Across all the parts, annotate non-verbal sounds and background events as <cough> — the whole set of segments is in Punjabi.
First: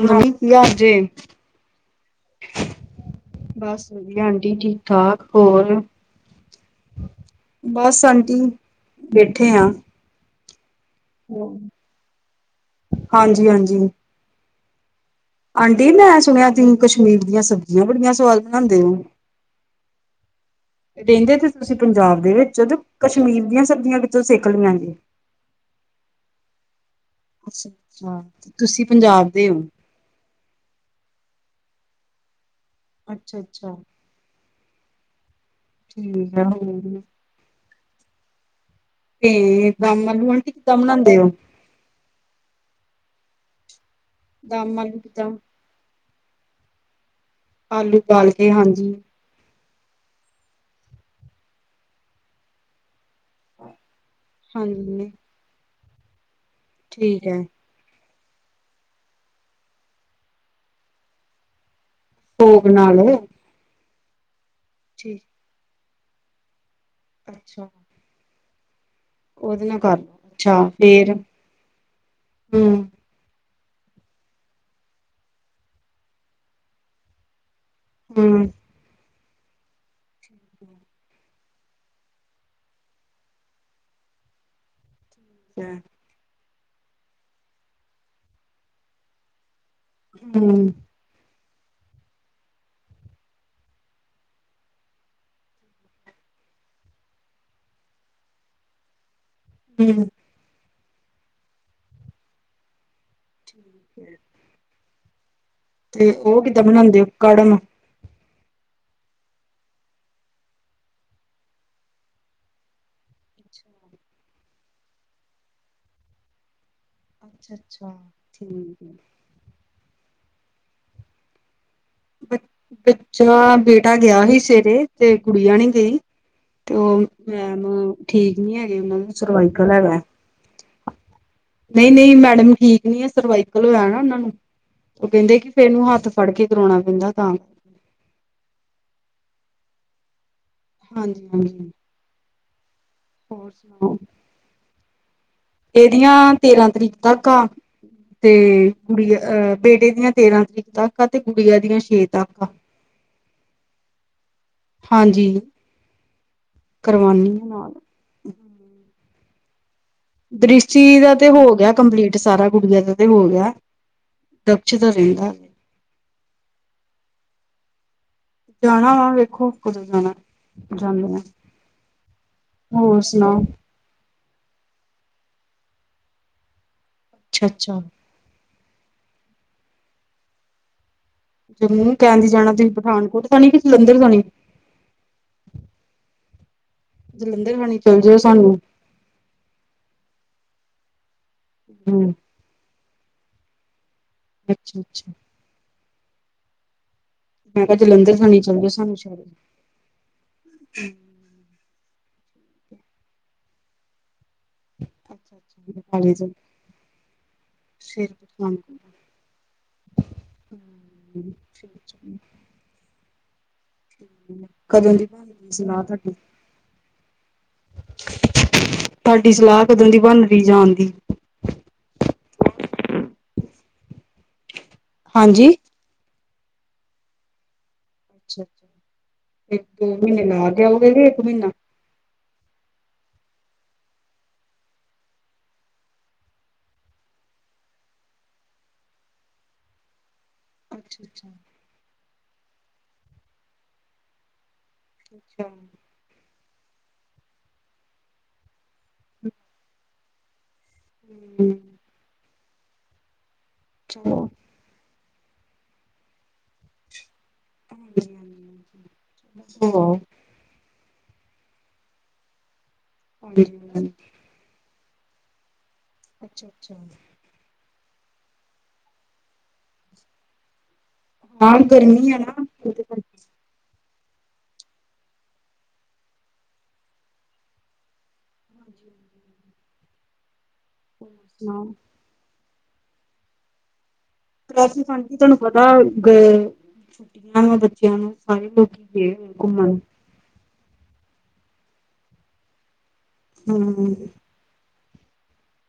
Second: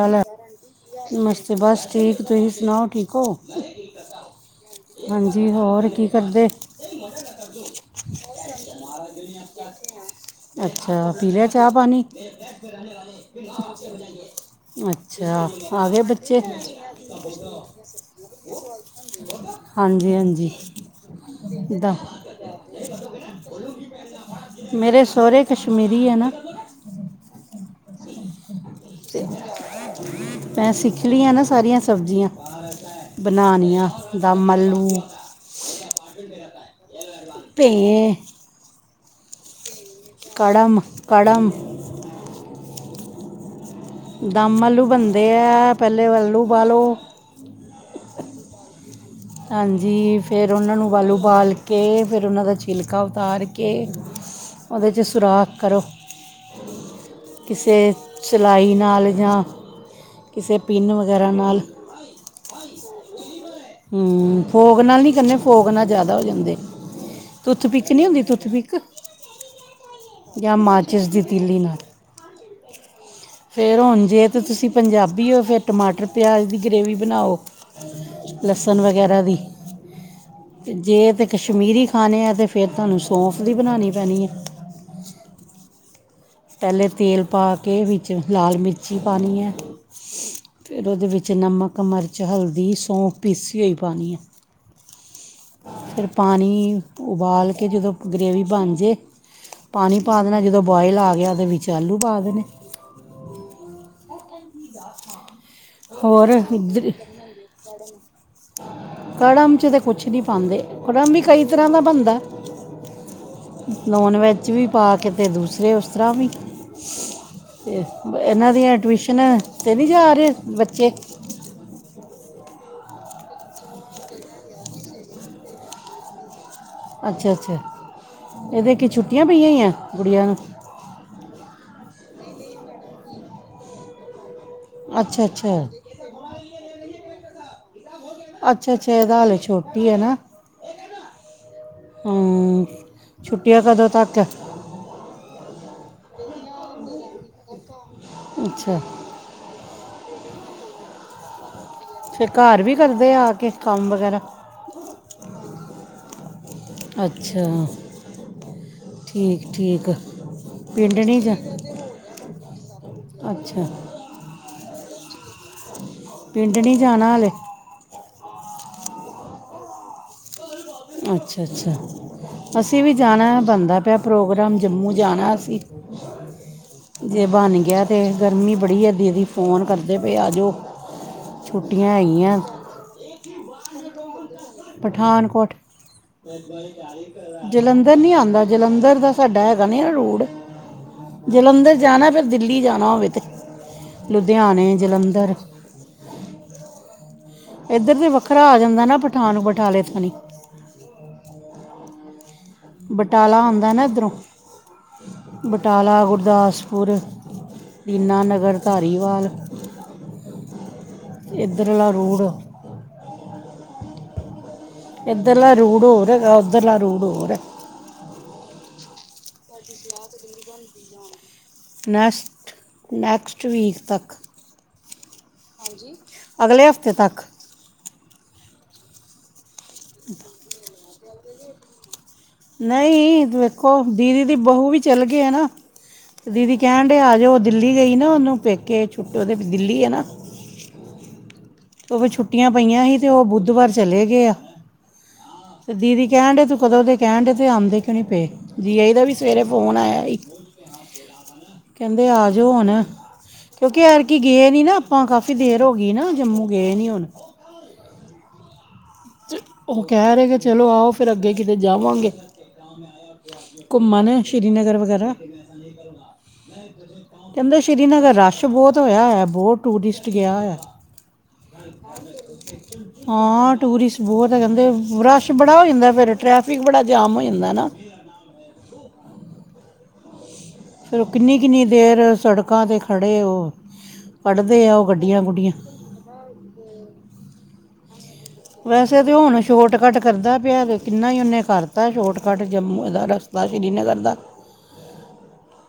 ਮੰਮੀ ਕੀ ਹਾਲ ਜੇ ਤੇ ਬਸ ਠੀਕ ਤੁਸੀਂ ਸੁਣਾਓ ਠੀਕ ਹੋ ਬਸ ਵਧੀਆ ਆਂਟੀ ਠੀਕ ਠਾਕ ਹਾਂਜੀ ਹੋਰ ਕੀ ਤੁਰਦੇ ਏ ਬਸ ਆਂਟੀ ਬੈਠੇ ਆ। ਅੱਛਾ ਪੀ ਲਿਆ ਚਾਹ ਪਾਣੀ ਹਾਂਜੀ ਹਾਂਜੀ ਅੱਚਾ ਆਂਟੀ ਮੈਂ ਸੁਣਿਆ ਤੁਸੀ ਕਸ਼ਮੀਰ ਦੀਆਂ ਸਬਜ਼ੀਆਂ ਬੜੀਆਂ ਸਵਾਦ ਬਣਾਦੇ ਓ ਹਾਂਜੀ ਹਾਂਜੀ ਰਹਿੰਦੇ ਤੇ ਤੁਸੀਂ ਦਾ ਪੰਜਾਬ ਦੇ ਵਿੱਚ ਤੇ ਕਸ਼ਮੀਰ ਦੀਆਂ ਸਬਜ਼ੀਆਂ ਕਿਥੋਂ ਸਿੱਖ ਲਿਆ ਜੇ ਮੇਰੇ ਸਹੁਰੇ ਕਸ਼ਮੀਰੀ ਐ ਨਾ ਅੱਛਾ ਅੱਛਾ ਤੇ ਤੁਸੀਂ ਪੰਜਾਬ ਦੇ ਓ ਤੈਅ ਸਿੱਖ ਲਈਆਂ ਨਾ ਸਾਰੀਆਂ ਸਬਜ਼ੀਆਂ ਅੱਛਾ-ਅੱਛਾ ਬਣਾਨੀਆਂ ਦੱਮ ਆਲੂ ਠੀਕ ਆ ਹੋਰ ਕਹੀਏ ਤੇ ਦੱਮ ਆਲੂ ਆਂਟੀ ਕਿੱਦਾਂ ਕੜਮ ਬਣਾਉਂਦੇ ਓ ਕੜਮ ਦਮ ਆਲੂ ਬਣਦੇ ਐ, ਪਹਿਲੇ ਆਲੂ ਓਬਾਲੋ। ਆਲੂ ਬਾਲਕੇ ਹਾਂਜੀ। ਹਾਂਜੀ, ਫੇਰ ਉਹਨਾਂ ਨੂੰ ਆਲੂ ਬਾਲ ਕੇ ਫੇਰ ਉਹਨਾਂ ਦਾ ਛਿਲਕਾ ਉਤਾਰ ਕੇ ਉਹਦੇ ਚ ਹਾਂਜੀ ਸੁਰਾਖ ਕਰੋ। ਠੀਕ ਏ। ਕਿਸੇ ਸਿਲਾਈ ਨਾਲ ਯਾ ਕਿਸੇ ਪਿੰਨ ਵਗੈਰਾ ਨਾਲ। ਫੋਕ ਨਾਲ ਹਮ, ਫੌਕ ਨਾਲ ਨੀ ਠੀਕ ਕਰਨੇ, ਫੋਕ ਨਾਲ ਜ਼ਿਆਦਾ ਹੋ ਜਾਂਦੇ ਆ, ਅੱਛਾ ਟੂਥਪਿ ਚ ਨੀ ਹੁੰਦੀ ਤੁੁੱਥ- ਪਿਕ ਉਹਦੇ ਨਾਲ ਕਰ ਲੋ ਯਾ ਅੱਛਾ ਮਾਚਿਸ ਫੇਰ ਦੀ ਤੀਲੀ ਨਾਲ। ਹੂੰ ਫੇਰ ਹੁਣ ਜੇ ਤਾਂ ਤੁਸੀਂ ਪੰਜਾਬੀ ਔ, ਫੇਰ ਟਮਾਟਰ ਪਿਆਜ਼ ਦੀ ਗ੍ਰੇਵੀ ਬਣਾਓ। ਹਮ ਲਸਣ ਵਗੈਰਾ ਦੀ। ਜੇ ਤੇ ਕਸ਼ਮੀਰੀ ਖਾਣੇ ਆ ਤੇ ਫੇਰ ਤੁਹਾਨੂੰ ਸੌਂਫ ਦੀ ਬਨਾਣੀ ਪੈਣੀ ਐ। ਅ ਪਹਿਲੇ ਤੇਲ ਪਾ ਕੇ ਵਿੱਚ ਲਾਲ ਮਿਰਚੀ ਪਾਣੀ ਐ। ਹੂੰ ਫੇਰ ਹੂੰ ਉਹਦੇ ਵਿੱਚ ਨਮਕ, ਮਰਚ, ਹਲਦੀ, ਸੌਂਫ ਪੀਸੀ ਹੋਈ ਪਾਣੀ ਐ। ਫੇਰ ਪਾਣੀ ਉਬਾਲ ਕੇ ਜਦੋਂ ਗਰੇਵੀ ਬਣਜੇ, ਪਾਣੀ ਪਾ ਦੇਣਾ, ਜਦੋਂ ਬੋਆਇਲ ਆ ਗਿਆ ਉਹਦੇ ਵਿੱਚ ਆਲੂ ਪਾ ਦੇਣੇ। ਠੀਕ ਐ। ਹੋਰ ਕਿੱਦਾਂ ਇਧਰ ਬਣਾਉਂਦੇ ਹੋ ਕੜਮ ਕੜਮ ਚ ਤੇ ਕੁਛ ਨਹੀਂ ਪਾਂਦੇ, ਕੜਮ ਵੀ ਕਈ ਤਰ੍ਹਾਂ ਦਾ ਬਣਦਾ। ਨੋਨ- ਵੈਜ ਵੀ ਪਾ ਕੇ ਤੇ ਦੂਸਰੇ ਉਸ ਤਰ੍ਹਾਂ ਵੀ ਅੱਛਾ ਤੇ ਅੱਛਾ ਇਹਨਾਂ ਦੀਆਂ ਠੀਕ ਹੈ ਟਊਸ਼ਨ ਤੇ ਨਹੀਂ ਜਾ ਰਹੇ ਬੱਚੇ? ਬ ਬੱਚਾ, ਬੇਟਾ ਗਿਆ ਸੀ ਸਵੇਰੇ ਤੇ ਗੁੜੀਆਂ ਨੀ ਗਈ। ਤੇ ਉਹ ਅੱਛਾ ਅੱਛਾ ਮੈਮ ਠੀਕ ਨੀ ਇਹਦੇ ਹੈਗੇ, ਕੀ ਉਹਨਾ ਨੂੰ ਛੁੱਟੀਆਂ ਪਈਆਂ ਹੀ ਸਰਵਾਈਕਲ ਆ ਹੈਗਾ। ਗੁੜੀਆਂ ਨੂੰ <inaudible> ਨਈ, ਨਈ ਮੈਡਮ ਠੀਕ ਨਈ ਐ, ਸਰਵਾਈਕਲ ਹੋਇਆ ਨਾ ਉਹਨਾ ਨੂੰ ਉਹ ਅੱਛਾ ਕਹਿੰਦੇ ਕਿ ਅੱਛਾ ਫੇਰ ਨੂੰ ਹੱਥ ਫੜ੍ਹ ਕੇ ਕਰਾਉਣਾ ਪੈਂਦਾ ਕੰਮ। ਅੱਛਾ, ਅੱਛਾ ਇਹ ਤਾ ਹਲੇ ਛੋਟੀ ਐ ਨਾ। ਹਾਂਜੀ, ਹਾਂਜੀ। ਹਮ, ਹੋਰ ਛੁੱਟੀਆਂ ਕਦੋਂ ਸੁਣਾਓ ਤੱਕ ਐ। ਇਹਦੀਆਂ ਤੇਰਾਂ ਤਰੀਕ ਤੱਕ ਆ ਤੇ ਅੱਛਾ ਕੁੜੀ ਅਹ ਬੇਟੇ ਦੀਆਂ ਤੇਰਾਂ ਤਰੀਕ ਤਕ ਤੇ ਗੁੜੀਆਂ ਦੀਆਂ ਛੇ ਫਿਰ ਤਕ ਆ। ਘਰ ਵੀ ਕਰਦੇ ਆ ਆ ਕੇ ਕੰਮ ਵਗੈਰਾ ਹਾਂਜੀ, ਕਰਵਾਨੀ ਅੱਛਾ ਆ ਨਾਲ। ਠੀਕ, ਠੀਕ। ਦ੍ਰਿਸ਼ਟੀ ਪਿੰਡ ਦਾ ਨਹੀਂ ਤੇ ਜਾ ਹੋ ਗਿਆ ਕੰਪਲੀਟ, ਸਾਰਾ ਗੁੜੀਆਂ ਦਾ ਤੇ ਹੋ ਗਿਆ। ਅੱਛਾ <unintelligible> ਪਿੰਡ ਨੀ ਜਾਣਾ ਹਲੇ? ਜਾਣਾ ਵਾ ਵੇਖੋ ਕਦੋਂ ਜਾਣਾ। ਜਾਂਦੇ ਆ ਅੱਛਾ- ਅੱਛਾ ਅਸੀਂ ਵੀ ਹੋਰ ਜਾਣਾ ਆ ਸੁਣਾਓ ਬਣਦਾ ਪਿਆ। ਪ੍ਰੋਗਰਾਮ ਜੰਮੂ ਜਾਣਾ ਅਸੀਂ, ਜੇ ਅੱਛਾ ਬਣ ਅੱਛਾ ਗਿਆ ਤੇ ਗਰਮੀ ਬੜੀ ਏ, ਦੀਦੀ ਫੋਨ ਕਰਦੇ ਪਏ ਆ ਜਓ। ਦਿੱਲੀ ਕਹਿ ਦੀ ਜਾਣਾ ਤੁਸੀਂ ਪਠਾਨਕੋਟ ਥਾਨੀ ਕਿ ਜਲੰਧਰ ਥਾਨੀ। ਪਠਾਨਕੋਟ ਥਾਣੀ ਜਲੰਧਰ ਚੱਲ ਨਹੀਂ ਜਾਇਓ ਆਂਦਾ ਸਾਨੂੰ ਜਲੰਧਰ ਦਾ ਸਾਡਾ ਹੈਗਾ ਨੀ ਨਾ ਰੂਡ ਜਲੰਧਰ ਜਾਣਾ ਹਮ ਫਿਰ ਦਿੱਲੀ ਜਾਣਾ ਹੋਵੇ ਤੇ ਲੁਧਿਆਣੇ ਅੱਛਾ ਅੱਛਾ ਜਲੰਧਰ ਮੈਂ ਕਿਹਾ ਇੱਧਰ ਤੇ ਜਲੰਧਰ ਥਾਣੀ ਵੱਖਰਾ ਆ ਚੱਲ ਜਾਓ ਜਾਂਦਾ ਸਾਨੂੰ ਨਾ ਪਠ ਛੱਡ <inaudible> ਬਟਾਲਾ ਆਂਦਾ ਨਾ ਇੱਧਰੋਂ ਅੱਛਾ ਅੱਛਾ ਬਟਾਲਾ, ਬਟਾਲੇ ਤੋਂ ਗੁਰਦਾਸਪੁਰ ਫਿਰ ਦੀਨਾਨਗਰ, ਧਾਰੀਵਾਲ ਹੂੰ ਇੱਧਰ ਆਲਾ ਰੋੜ ਠੀਕ ਏ। ਇਦੇਲਾ ਰੂੜ ਹੋਰ ਹੈਗਾ ਉਹਦਰਲਾ ਰੂੜ ਹੋਰ ਏ ਤੁਹਾਡੀ ਸਲਾਹ ਕਦੋਂ ਦੀ ਬਨ ਰਈ ਜਾਣ ਦੀ ਨੈਕਸਟ- ਨੈਕਸਟ ਵੀਕ ਤੱਕ ਹਾਂਜੀ ਹਾਂਜੀ ਅਗਲੇ ਹਫ਼ਤੇ ਤੱਕ ਅੱਛਾ ਇੱਕ ਦੋ ਮਹੀਨੇ ਲਾ ਕੇ ਆਉਗੇ ਕੇ ਇੱਕ ਮਹੀਨਾ ਨਈ ਵੇਖੋ ਦੀਦੀ ਦੀ ਬਹੁੂ ਵੀ ਚੱਲ ਗਏ ਹੈ ਨਾ। ਦੀਦੀ ਕਹਿਣ ਡਏ ਆ ਜਾਓ ਦਿੱਲੀ ਗਈ ਨਾ ਉਹਨੂੰ ਪੇਕੇ ਛੁਟ ਉਹਦੇ ਦਿੱਲੀ ਹੈ ਨਾ। ਅੱਛਾ- ਅੱਛਾ ਉਹ ਵੀ ਛੁੱਟੀਆਂ ਪਈਆਂ ਹੀ ਅਤੇ ਉਹ ਬੁੱਧਵਾਰ ਚਲੇ ਗਏ ਆ। ਅੱਛਾ ਤੇ ਦੀਦੀ ਕਹਿਣ ਡਏ ਤੂੰ ਕਦੋਂ ਦੇ ਕਹਿਣ ਡਏ ਤੇ ਆਂਦੇ ਕਿਉ ਨਈ ਪਏ। ਜੀਆਜੀ ਦਾ ਵੀ ਸਵੇਰੇ ਫੋਨ ਆਇਆ ਹੂੰ ਕਹਿੰਦੇ ਆ ਜਾਓ ਹੁਣ ਕਿਉਂਕਿ ਚਲੋ ਐਤਕੀ ਗਏ ਨੀ ਨਾ ਆਪਾਂ ਕਾਫ਼ੀ ਦੇਰ ਹੋ ਗਈ ਨਾ ਜੰਮੂ ਗਏ ਨੀ ਹੁਣ <inaudible> ਚਲ ਉਹ ਹੋ ਕਹਿ ਰਹੇ ਕਿ ਚਲੋ ਆਓ ਫਿਰ ਅੱਗੇ ਕਿਤੇ ਜਾਵਾਂਗੇ। ਹਾਂਜੀ ਘੁੰਮਣ ਸ੍ਰੀਨਗਰ ਵਗੈਰਾ ਅੱਛਾ ਅੱਛਾ। ਕਹਿੰਦੇ ਸ਼੍ਰੀਨਗਰ ਰਸ਼ ਬਹੁਤ ਹੋਇਆ ਹੋਇਆ ਬਹੁਤ ਟੂਰਿਸਟ ਗਿਆ ਹੋਇਆ। ਹਾਂ ਗਰਮੀ ਆ ਨਾ ਹਾਂ ਟੂਰਿਸਟ ਬਹੁਤ ਹੈ ਕਹਿੰਦੇ ਰਸ਼ ਬੜਾ ਹੋ ਜਾਂਦਾ ਫਿਰ ਟਰੈਫਿਕ ਬੜਾ ਜਾਮ ਹੋ ਜਾਂਦਾ ਨਾ। ਫਿਰ ਉਹ ਕਿੰਨੀ -ਕਿੰਨੀ ਸੁਣਾਓ ਦੇਰ ਸੜਕਾਂ ਤੇ ਖੜੇ ਉਹ ਕੱਢਦੇ ਬਸ ਆ ਉਹ ਹਾਂਜੀ ਗੱਡੀਆਂ ਤੁਹਾਨੂੰ ਗੁੱਡੀਆਂ ਪਤਾ ਗਏ ਛੁੱਟੀਆਂ ਨੇ ਬੱਚਿਆਂ ਨੂੰ ਸਾਰੇ ਲੋਕ ਵੈਸੇ ਗਏ ਤੇ ਹੋਏ ਹੁਣ ਘੁੰਮਣ ਸ਼ਾਰਟਕਟ ਕਰਦਾ ਪਿਆ ਕਿੰਨਾ ਹੀ ਉਨੇ ਕਰ ਤਾ ਸ਼ੋਟਕੱਟ ਜੰਮੂ ਦਾ ਰਸਤਾ ਹੂੰ। ਸ਼੍ਰੀਨਗਰ ਦਾ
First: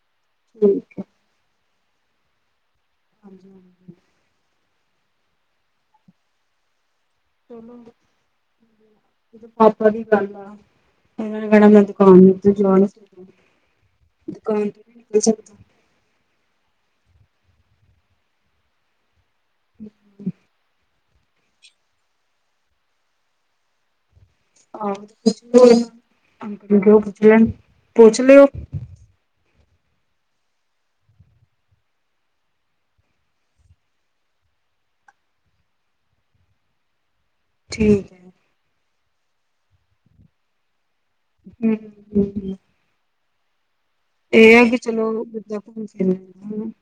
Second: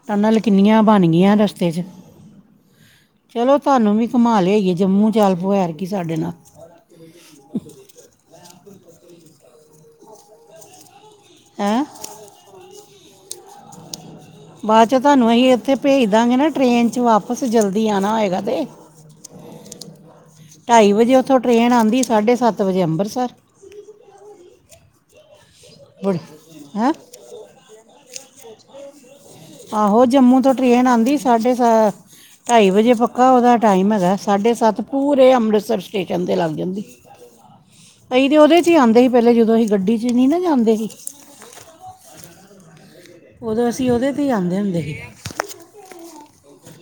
ਟਨਲ ਕਿੰਨੀਆਂ ਠੀਕ ਹੈ। ਬਣ ਗਈਆਂ ਰਸਤੇ 'ਚ ਹਾਂਜੀ ਚਲੋ ਹਾਂਜੀ ਤੁਹਾਨੂੰ ਵੀ ਘੁਮਾ ਲਿਆਈਏ ਜੰਮੂ ਚੱਲ ਪਉ ਐਤਕੀ ਸਾਡੇ ਨਾਲ ਚਲੋ ਪਾਪਾ ਦੀ ਗੱਲ ਆ। ਇਹਨਾਂ ਨੇ ਕਹਿਣਾ ਮੈਂ ਹੈਂ ਦੁਕਾਨ ਵਿਚੋਂ ਜਾ ਨੀ ਸਕਦਾ ਦੁਕਾਨ ਤੋਂ ਬਾਅਦ ਨੀ 'ਚ ਨਿਕਲ ਤੁਹਾਨੂੰ ਇਹੀ ਸਕਦਾ ਇੱਥੇ ਭੇਜ ਦਾਂਗੇ ਨਾ ਟ੍ਰਰੇਨ ਚ ਵਾਪਸ ਜਲਦੀ ਆਂਣਾ ਹੋਏਗਾ ਤੇ ਹੂੰ ਢਾਈ ਵਜੇ ਉਥੋਂ ਟ੍ਰਰੇਨ ਆਉਂਦੀ ਸਾਢੇ ਸੱਤ ਵਜੇ ਅੰਬਰਸਰ ਆਹੋ ਬੜੇ ਹੈਂ ਪੁੱਛ ਲੈਣ ਪੁੱਛ ਲਿਓ। ਆਹੋ ਜੰਮੂ ਤੋਂ ਟ੍ਰਰੇਨ ਆਉਂਦੀ ਸਾਢੇ ਸ ਢਾਈ ਵਜੇ ਪੱਕਾ ਉਹਦਾ ਟਾਈਮ ਹੈਗਾ ਸਾਢੇ ਸੱਤ ਪੂਰੇ ਅੰਮ੍ਰਿਤਸਰ ਸਟੇਸ਼ਨ 'ਤੇ ਲੱਗ ਜਾਂਦੀ। ਠੀਕ ਹੈ। ਦੀਦੀ ਉਹਦੇ 'ਚ ਹੀ ਆਂਦੇ ਸੀ ਪਹਿਲੇ ਜਦੋਂ ਅਸੀਂ ਗੱਡੀ 'ਚ ਨਹੀਂ ਨਾ ਜਾਂਦੇ ਸੀ। ਹੂੰ- ਹੂੰ- ਹੂੰ। ਉਦੋਂ ਅਸੀਂ ਔਹਦੇ ਇਹ ਆ ਕਿ ਚਲੋਂ <unintelligible>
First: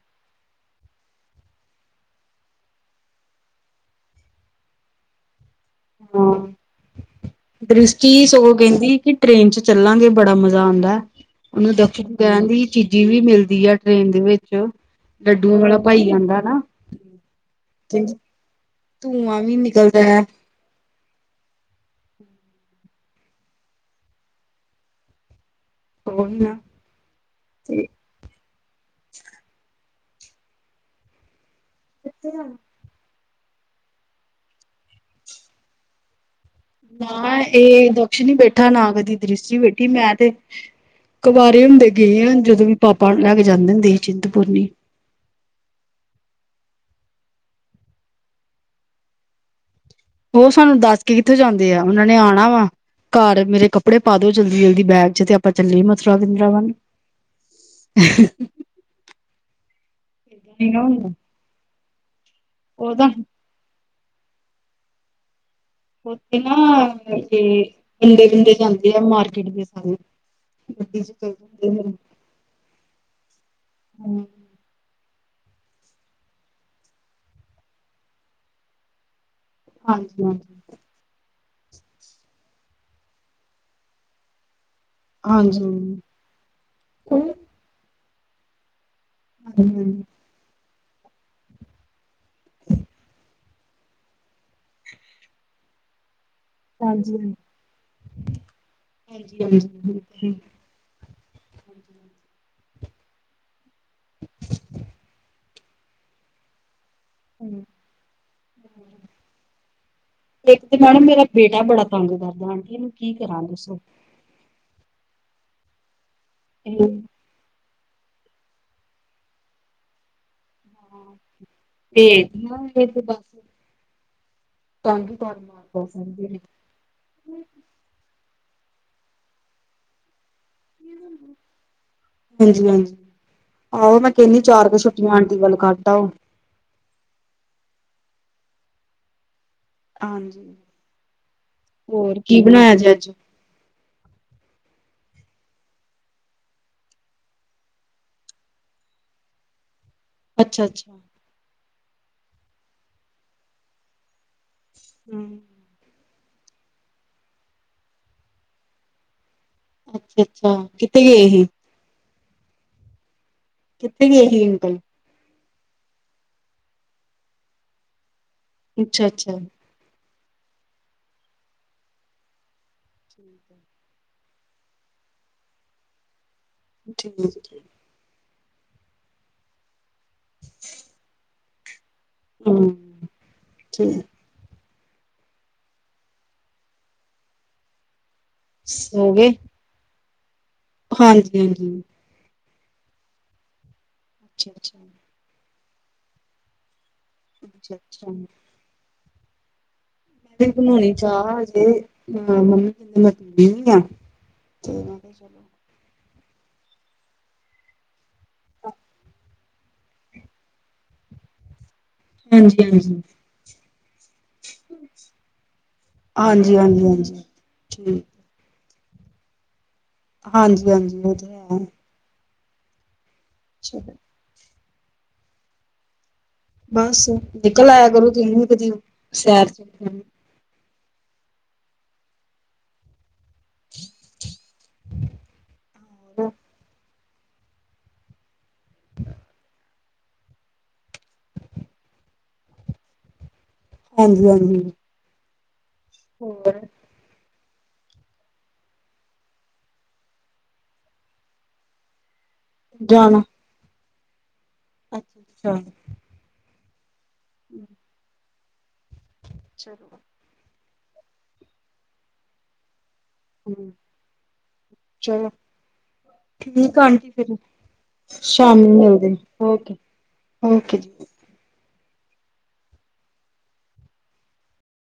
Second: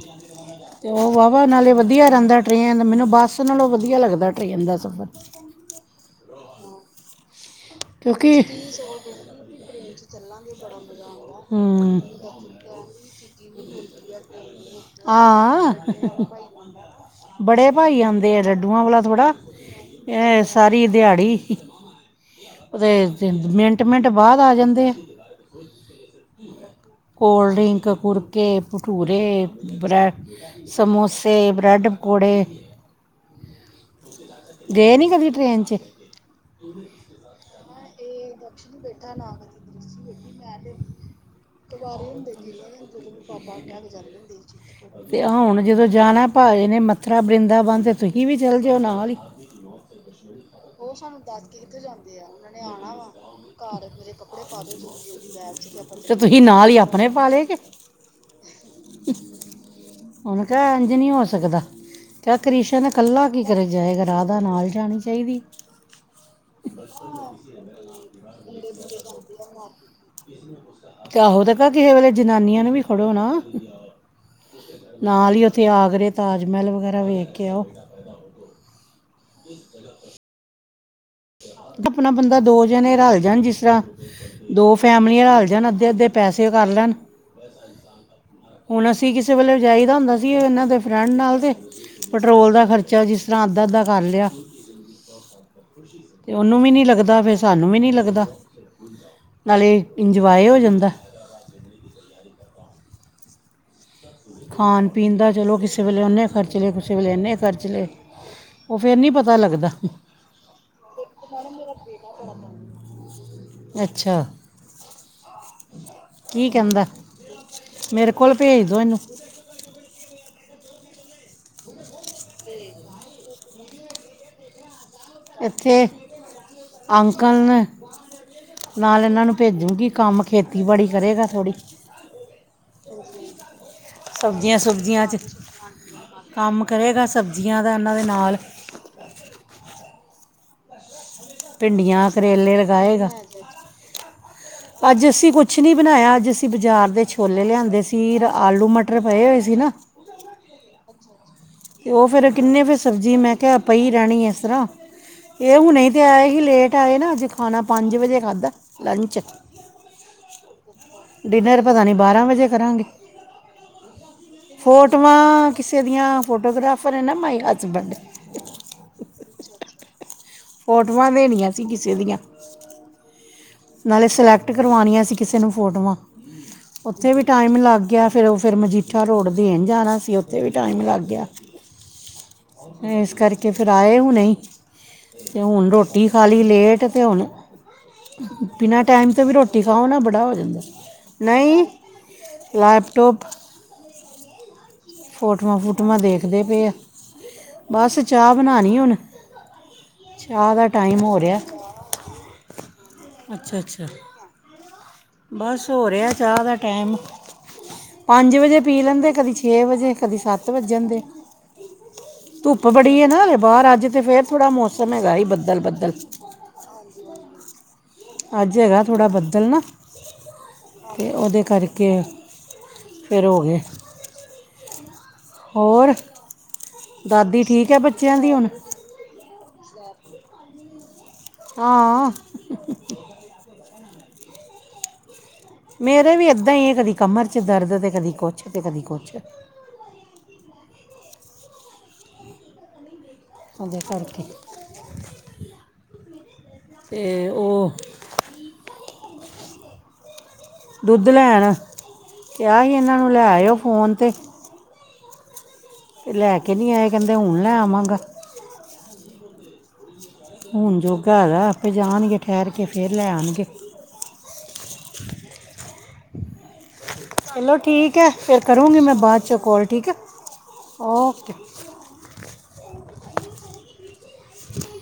ਤੇ ਉਹ ਵਾਹਵਾ ਨਾਲੇ ਵਧੀਆ ਰਹਿੰਦਾ ਟ੍ਰੇਨ ਮੈਨੂੰ ਬੱਸ ਨਾਲੋਂ ਵਧੀਆ ਲੱਗਦਾ ਟਰੇਨ ਦਾ ਸਫ਼ਰ। ਹਾਂ। ਦ੍ਰਿਸ਼ਟੀ ਕਿਉਂਕਿ ਸਗੋਂ ਕਹਿੰਦੀ ਕਿ ਟ੍ਰਰੇਨ ਚ ਚੱਲਾਂਗੇ ਬੜਾ ਮਜ਼ਾ ਆਂਦਾ ਐ। ਉਹਨੂੰ ਹੂੰ ਦਕਸ਼ਿਣ ਕਹਿਣ ਡਈ ਹੀ ਏ ਚੀਜ਼ੀ ਵੀ ਮਿਲਦੀ ਆ ਟ੍ਰੇਨ ਦੇ ਵਿੱਚ। ਲੱਡੂਆਂ ਹਾਂ। ਵਾਲਾ ਭਾਈ ਆਉਂਦਾ ਨਾ ਬੜੇ ਭਾਈ ਤੇ ਆਂਦੇ ਲੱਡੂਆਂ ਵਾਲਾ ਥੋੜ੍ਹਾ, ਧੂੰਆਂ ਵੀ ਨਿਕਲਦਾ ਹੈ ਇਹ ਸਾਰੀ ਦਿਹਾੜੀ ਉਹ ਤੇ ਮਿੰਟ, ਮਿੰਟ ਬਾਅਦ ਆ ਜਾਂਦੇ ਆ। ਉਹੀ ਨਾ ਕੋਲਡ ਡ੍ਰਿੰਕ ਕੁੁਰ ਕੇ ਭਟੂਰੇ, ਬੈ ਸਮੋਸੇ, ਬ੍ਰੈਡ ਤੇ ਪਕੌੜੇ। ਗਏ ਨੀ ਕਦੀ ਟ੍ਰੇਨ ਚ? ਨਾ ਇਹ ਦਕਸ਼ਣ ਹੀ ਬੈਠਾ ਨਾ ਕਦੀ ਦ੍ਰਿਸ਼ਟੀ ਬੈਠੀ ਮੈਂ ਤੇ ਕਵਾਰੇ ਹੁੰਦੇ ਗਏ ਆ, ਜਦੋਂ ਵੀ ਪਾਪਾ ਲੈ ਕੇ ਜਾਂਦੇ ਹੁੰਦੇ ਹੀ ਚਿੰਤਪੁਰਨੀ। ਤੇ ਹੁਣ ਜਦੋਂ ਜਾਣਾ ਭਾਜੀ ਨੇ ਮੱਥਰਾ ਬਰਿੰਦਾਬਨ ਤੇ ਤੁਹੀਂ ਵੀ ਚੱਲ ਜਾਓ ਨਾਲ ਹੀ। ਉਹ ਸਾਨੂੰ ਦੱਸ ਕੇ ਕਿੱਥੋਂ ਜਾਂਦੇ ਆ, ਉਹਨਾਂ ਨੇ ਆਣਾ ਵਾ ਘਰ ਮੇਰੇ ਕੱਪੜੇ ਪਾ ਦਿਓ ਜਲਦੀ, ਜਲਦੀ ਬੈਗ ਚ ਤੇ ਆਪਾਂ ਚੱਲੀਏ ਮਤ ਤੇ ਤੁਹੀ ਨਾਲ ਹੀ ਆਪਣੇ ਪਾ ਲੈ ਜੇ ਉਹਨੂੰ ਕਿਹਾ ਇੰਝ ਨੀ ਹੋ ਸਕਦਾ, ਕਹਿ ਕ੍ਰਿਸ਼ਨ ਉਹ ਤਾਂ ਕੱਲਾ ਕੀ ਕਰਣ ਜਾਏਗਾ, ਰਾਧਾ ਨਾਲ ਜਾਣੀ ਚਾਹੀਦੀ ਏ। ਉੱਥੇ ਨਾ ਇਹ ਬੰਦੇ, ਬੰਦੇ ਜਾਂਦੇ ਆ ਮਾਰਕੀਟ ਦੇ ਸਾਰੇ। ਗੱਡੀ ਚ ਚਲੇ ਆਹੋ ਤੇ ਜਾਂਦੇ ਕਿਸੇ ਵੇਲੇ ਜਨਾਨੀਆਂ ਨੂੰ ਵੀ ਫੜੋ ਨਾ। ਫਿਰ ਨਾਲ ਹੀ ਉੱਥੇ ਆਗਰੇ ਤਾਜ਼ ਮਹਿਲ ਵਗੈਰਾ ਵੇਖ ਕੇ ਆਉ। ਹਾਂਜੀ, ਹਾਂਜੀ। ਆਪਣਾ ਬੰਦਾ ਦੋ ਜਣੇ ਰਲ ਜਾਣ ਜਿਸ ਤਰ੍ਹਾਂ ਦੋ ਫੈਮਲੀਆਂ ਰਲ ਜਾਣ, ਅੱਧੇ, ਹਾਂਜੀ ਅੱਧੇ ਪੈਸੇ ਕਰ ਲੈਣ। ਹੁਣ ਅਸੀਂ ਕਿਸੇ ਵੇਲੇ ਜਾਈਦਾ ਹਾਂਜੀ ਹੁੰਦਾ ਸੀ, ਇਹਨਾਂ ਦੇ ਫਰੈਂਡ ਨਾਲ ਤੇ ਪੈਟਰੋਲ ਦਾ ਖਰਚਾ, ਜਿਸ ਤਰ੍ਹਾਂ ਅੱਧਾ, ਅੱਧਾ ਕਰ ਲਿਆ। <inaudible> ਤੇ ਉਹਨੂੰ ਵੀ ਨੀ ਹਾਂਜੀ ਲੱਗਦਾ, ਹਾਂਜੀ। ਫੇਰ ਸਾਨੂੰ ਵੀ ਨੀ ਲੱਗਦਾ, ਹਾਂਜੀ-ਹਾਂਜੀ ਨਾਲੇ ਇੰਜੋਏ ਹੋ ਜਾਂਦਾ। <inaudible> ਖਾਣ ਪੀਣ ਦਾ ਚਲੋਂ, ਕਿਸੇ ਵੇਲੇ ਉਹਨੇ ਖਰਚ ਲੈ, ਕਿਸੇ ਵੇਲੇ ਇਨੇ ਖਰਚ ਲੇ। ਉਹ ਫੇਰ ਨੀ ਪਤਾ ਲੱਗਦਾ। ਇੱਕ ਤੇ ਮੈਡਮ ਮੇਰਾ ਬੇਟਾ ਬੜਾ ਤੰਗ ਕਰਦਾ, ਆਂਟੀ ਇਹਨੂੰ ਕੀ ਕਰਾਂ ਦੱਸੋਂ? ਅੱਛਾ ਕੀ ਕਹਿੰਦਾ? ਇਹਨੂੰ ਮੇਰੇ ਕੋਲ ਭੇਜ ਦੋ ਇਹਨੂੰ। ਭੇਜਦੀ ਆ ਇਹਨੂੰ ਬਸ। ਤੰਗ ਹੀ ਕਰ ਮਾਰ ਦਾ ਇੱਥੇ ਸਾਰੀ ਦਿਹਾੜੀ। ਅੰਕਲ ਨੇ ਨਾਲ ਇਹਨਾਂ ਨੂੰ ਭੇਜੂਗੀ ਕੰਮ ਖੇਤੀਬਾੜੀ ਕਰੇਗਾ ਥੋੜ੍ਹੀ। ਹਾਂਜੀ-ਹਾਂਜੀ ਆਹੋ ਮੈਂ ਕਹਿੰਦੀ ਚਾਰ ਕ ਛੁੱਟੀਆਂ ਆਂਟੀ ਵੱਲ ਕੱਢ ਆਓ। ਕੰਮ ਕਰੇਗਾ ਸਬਜ਼ੀਆਂ ਦਾ ਇਹਨਾਂ ਦੇ ਨਾਲ। ਹਾਂਜੀ, ਭਿੰਡੀਆਂ ਹੋਰ ਕੀ ਕਰੇਲੇ ਬਣਾਇਆ ਜੇ ਲਗਾਏਗਾ ਅੱਜ? ਅੱਜ ਅਸੀਂ ਕੁਛ ਨੀ ਬਣਾਇਆਂ, ਅੱਜ ਅਸੀਂ ਬਾਜ਼ਾਰ ਦੇ ਛੋਲੇ ਲਿਆਂਦੇ ਸੀ, ਆਲੂ ਮਟਰ ਪਏ ਹੋਏ ਸੀ ਨਾ। ਅੱਛਾ, ਅੱਛਾ। ਤੇ ਉਹ ਫਿਰ ਕਿੰਨੇ ਫੇਰ ਸਬਜ਼ੀ ਮੈਂ ਕਿਹਾ ਪਈ ਰਹਿਣੀ ਇਸ ਤਰ੍ਹਾਂ। ਹੂੰ। ਇਹ ਹੁਣੇ ਤੇ ਆਏ ਹੀ ਲੇਟ ਆਏ ਨਾ, ਅੱਜ ਖਾਣਾ ਪੰਜ ਵਜੇ ਖਾਧਾ ਲੰਚ। ਅੱਛਾ-ਅੱਛਾ, ਕਿੱਥੇ ਗਏ ਸੀ? ਡਿਨਰ ਪਤਾ ਨੀ ਬਾਰਾਂ ਵਜੇ ਕਰਾਂਗੇ। ਕਿੱਥੇ ਗਏ ਸੀ ਅੰਕਲ? ਫੋਟੋਆਂ ਕਿਸੇ ਦੀਆਂ ਫੋਟੋਗ੍ਰਾਫਰ ਹੈ! ਨਾ ਮਾਈ ਹਸਬੈਂਡ ਅੱਛਾ-ਅੱਛਾ। ਫੋਟੋਆਂ ਦੇਣੀਆਂ ਸੀਂ। ਕਿਸੇ ਦੀਆਂ ਠੀਕ ਹੈ। ਨਾਲੇ ਸਿਲੈਕਟ ਕਰਵਾਉਣੀਆਂ ਸੀ! ਕਿਸੇ ਨੂੰ ਫੋਟੋਆਂ ਉੱਥੇ ਠੀਕ ਵੀ ਟਾਈਮ ਲੱਗ ਗਿਆ। ਫਿਰ ਉਹ ਫਿਰ ਮਜੀਠਾ ਰੋਡ ਦੇਣ ਜਾਣਾ ਸੀ। ਉੱਥੇ ਵੀ ਟਾਈਮ ਲੱਗ ਗਿਆ। ਹੂੰ ਇਸ ਕਰਕੇ ਫੇਰ ਆਏ, ਠੀਕ ਹੁਣੇ ਹੁਣ ਰੋਟੀ ਖਾਲੀ ਲੇਟ ਤੇ ਹੁਣ ਬਿਨਾਂ ਟਾਈਮ ਸੋ ਤੋਂ, ਗਏ ਵੀ ਰੋਟੀ ਖਾਓ ਨਾ ਬੜਾ ਹੋ ਜਾਂਦਾ। ਨਹੀਂ ਹਾਂਜੀ-ਹਾਂਜੀ ਲੈਪਟੋਪ ਅੱਛਾ-ਅੱਛਾ। ਫੋਟੂਆਂ ਫੂਟੂਆਂ ਦੇਖਦੇ ਪਏ ਆ। ਬਸ ਅੱਛਾ-ਅੱਛਾ ਚਾਹ ਬਣਾਉਣੀ ਹੁਣ। ਨਹੀਂ ਚਾਹ ਦਾ ਬੁਣਾਉਣੀ ਟਾਈਮ ਹੋ ਚਾਹ ਰਿਹਾ ਹਜੇ ਅੱਛਾ ਅੱਛਾ <unintelligible> ਬਸ ਹੋ ਰਿਹਾ, ਚਾਹ ਦਾ ਟਾਈਮ ਪੰਜ ਵਜੇ ਪੀ, ਲੈਂਦੇ ਕਦੀ ਛੇ, ਵਜੇ ਕਦੀ ਸੱਤ ਵੱਜ ਜਾਂਦੇ। ਧੁੱਪ ਹਾਂਜੀ ਬੜੀ ਹੈ, ਹਾਂਜੀ ਨਾ ਬਾਹਰ ਅੱਜ ਤੇ, ਫਿਰ ਥੋੜ੍ਹਾ ਮੌਸਮ ਹੈਗਾ ਜੀ, ਬੱਦਲ -ਬੱਦਲ ਹਾਂਜੀ-ਹਾਂਜੀ, ਹਾਂਜੀ, ਠੀਕ। ਅੱਜ ਹੈਗਾ, ਥੋੜ੍ਹਾ ਬੱਦਲ ਨਾ। ਹਾਂਜੀ-ਹਾਂਜੀ। ਅਤੇ ਉਹਦੇ ਕਰਕੇ ਫਿਰ ਹੋ ਗਏ, ਚਲੋ ਹੋਰ ਬਸ, ਦਾਦੀ ਨਿਕਲ ਠੀਕ ਹੈ ਆਇਆ ਕਰੋ। ਬੱਚਿਆਂ ਦੀ ਤੁਸੀਂ ਵੀ ਹੁਣ ਕਦੀ ਸੈਰ ਚ ਹਾਂ। <unintelligible> ਮੇਰਾ ਵੀ ਏਦਾਂ ਹੀ ਹੈ। ਕਦੀ ਕਮਰ ਚ, ਦਰਦ ਤੇ, ਕਦੀ ਕੁਛ ਤੇ, ਕਦੀ ਕੁਛ। ਉਹਦੇ ਕਰਕੇ ਹਾਂਜੀ ਹਾਂਜੀ ਹੋਰ। ਅਤੇ ਉਹ ਦੁੱਧ ਲੈਣ ਕਿਹਾ ਸੀ। ਇਹਨਾਂ ਨੂੰ ਜਾਣਾ ਲੈ ਆਇਓ ਫੋਨ ਤੇ ਅੱਛਾ। ਤੇ ਲੈ ਕੇ ਨਹੀ ਆਏ। ਕਹਿੰਦੇ ਹੁਣ ਲੈ ਆਵਾਂਗਾ। <unintelligible> ਹੁਣ, ਜੋਗਾ ਹੈਗਾ ਆਪੇ ਜਾਣਗੇ। ਠਹਿਰ ਕੇ ਫੇਰ ਲੈ ਆਉਣਗੇ। ਹਮ ਚਲੋ ਠੀਕ ਆ। ਚਲੋ ਠੀਕ ਹੈ ਫਿਰ ਸ਼ਾਮ ਨੂੰ ਕਰੂੰਗੀ ਮੈਂ ਮਿਲਦੇ ਬਾਅਦ ਚ ਕਾਲ ਠੀਕ ਹੈ ਓਕੇ-ਓਕੇ ਜੀ। ਓਕੇ